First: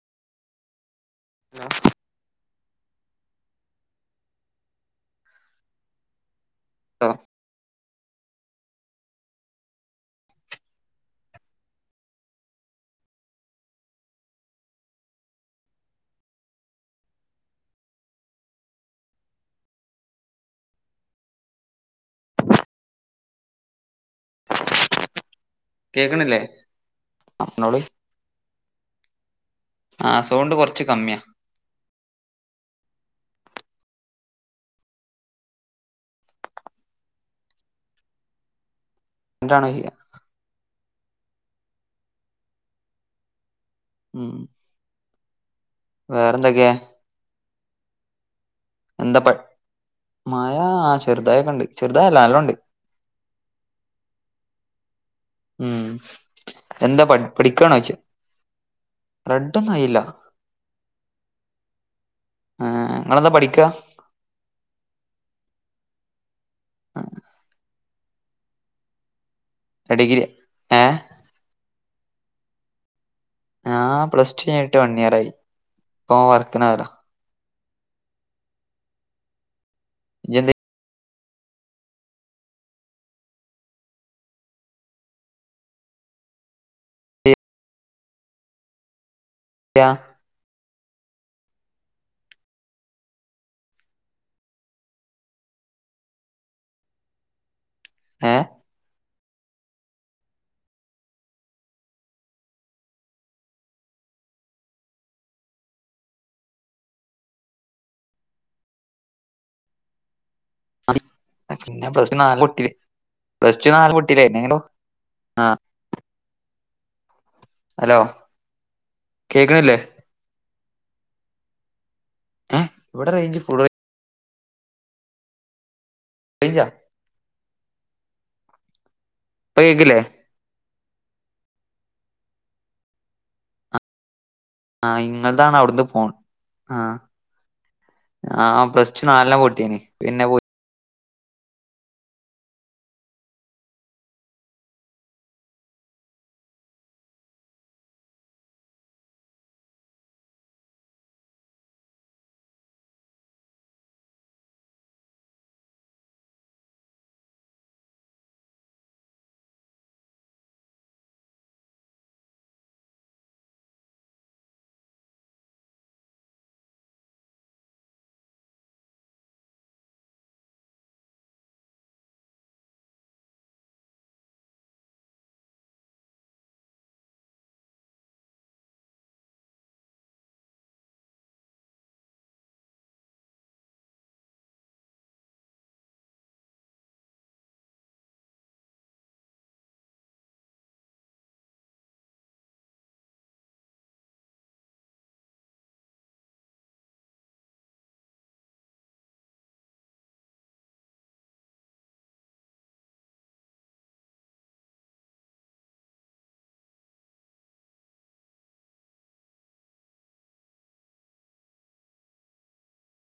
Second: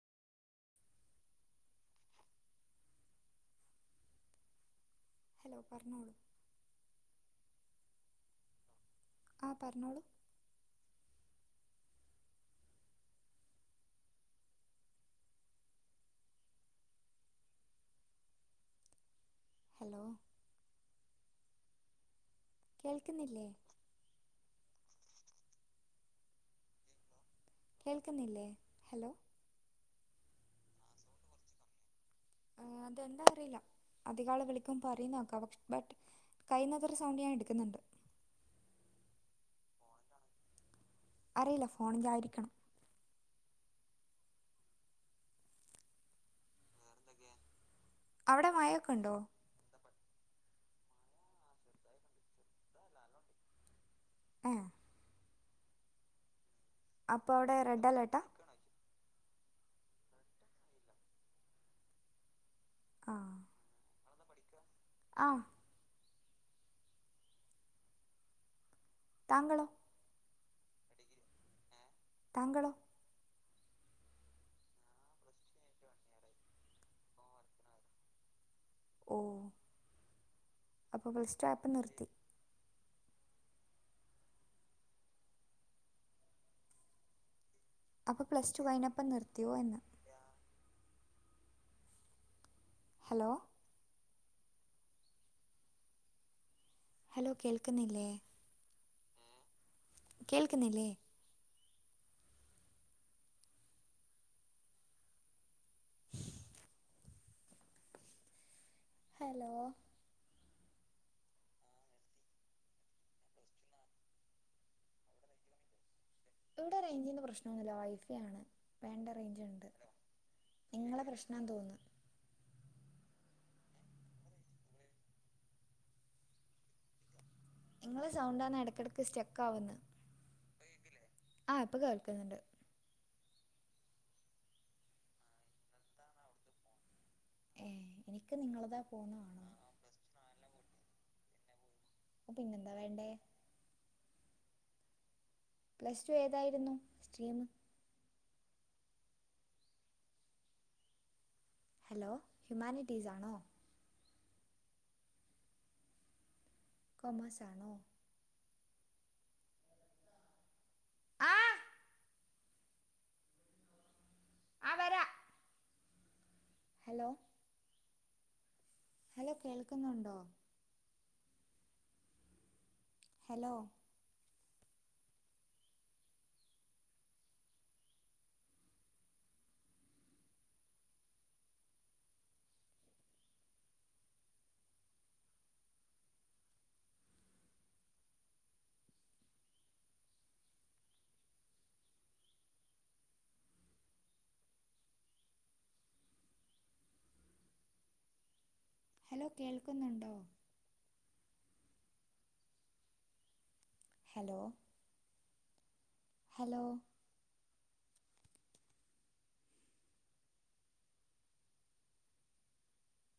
[inaudible] Hello പറഞ്ഞോളൂ ലോ ആഹ് പറഞ്ഞോളൂ ഹലോ കേൾക്കിന്നില്ലേ കേക്കണില്ലേ പർഞ്ഞോളി കേൾക്കുന്നില്ലേ ഹലോ ആഹ് സൗണ്ട് കൊറച്ച് കമ്മിയാ ആ അതെന്താറിയില്ല അധികാളു വിളിക്കു പറയുന്നാ കവക്ഷ് ബട്ട് കയ്യ്‌ന്നത്ര സൗണ്ട് ഞാ എടുക്കുന്നുണ്ട് എന്റാണേലില്ല അറിയില്ല ഫോണിൻ്റായിരിക്കണം ഉംഹ് വേറെന്തൊക്കെ അവടെ മയോക്ക്‌ എന്താപ്പട്ട് മയാ ആഹ് ചെറുതായൊക്കണ്ട് ചെറുതായല്ല നല്ലോണ്ട് ഏഹ് ഉംഹ് എന്താ പഠി അപ്പോൾ അവിടെ റെഡ് പഠിക്കാണോയിച്ച അലേർട്ടാ റെഡൊന്നായില്ല ഏഹ് ഇങ്ങെളെന്താ പഠിക്കാ ആഹ് [unintelligible] താങ്കളോ ഞ ഡിഗിരിയാ ഏഹ് താങ്കളോ ഞാ പ്ലസ് ടു കൈട്ട് വണ്ണിയിറായി ഇപ്പൊ വർക്കനോയതാ ഓഹ് [unintelligible] അപ്പോ പ്ലസ് റ്റൂആയപ്പ നിർത്തി അപ്പൊ പ്ലസ് ടു കൈനപ്പം നിർത്തിയോഎന്ന് ചെയ്യാ ഹലോ ഹലോ കേൾക്കുന്നില്ലേ ഏ കേൾക്കുന്നില്ലേ [inaudible] ഹലോ [unintelligible] പിന്നെ പ്ല നാല് പൊട്ടി. പ്ലസ് ടു നാല് പൊട്ടിലെ പിന്നെങ്ങനെ ആഹ് ഇവിടെ റൈഞ്ചിന്ന് പ്രശ്നംന്നുല്ല വൈഫൈ ആണ് വേണ്ട റെയ്ഞ്ച് ണ്ട് കേക്കണില്ലേ നിങ്ങളെ പ്രശ്ന തോന്നു ഉം ഇവിടെ റേയ്ഞ്ച്ഫുള് റേയ് ഞ്ച നിങ്ങളെ സൗണ്ടാണ് ഇടയ്ക്കിടക്ക് സ്റ്റക്ക് ഇപ്പൊ ആവുന്നു. കേക്കില്ലേ ഇപ്പോള് ആഹ് ഇപ്പൊ കേൾക്കുന്നുണ്ട്. ആഹ് ഇങ്ങതാണ് അവിടുന്ന് പോണ്. ആഹ് ഏ എനിക്ക് ആഹ് നിങ്ങളതാ പ്ലസ് ടു പോകുന്ന നാലെണ്ണം കാണുന്നു പൊട്ടിയിനി പിന്നെ പോ അപ്പോ പിന്നെന്താ വേണ്ടേ. പ്ലസ് ടു ഏതായിരുന്നു സ്ട്രീം. ഹലോ ഹ്യുമാനിറ്റീസ് ആണോ? കോമേഴ്‌സ് ആണോ? ആഹ് ആഹ് വരാം. ഹലോ ഹലോ കേൾക്കുന്നുണ്ടോ? ഹലോ ഹലോ കേൾക്കുന്നുണ്ടോ? Hello hello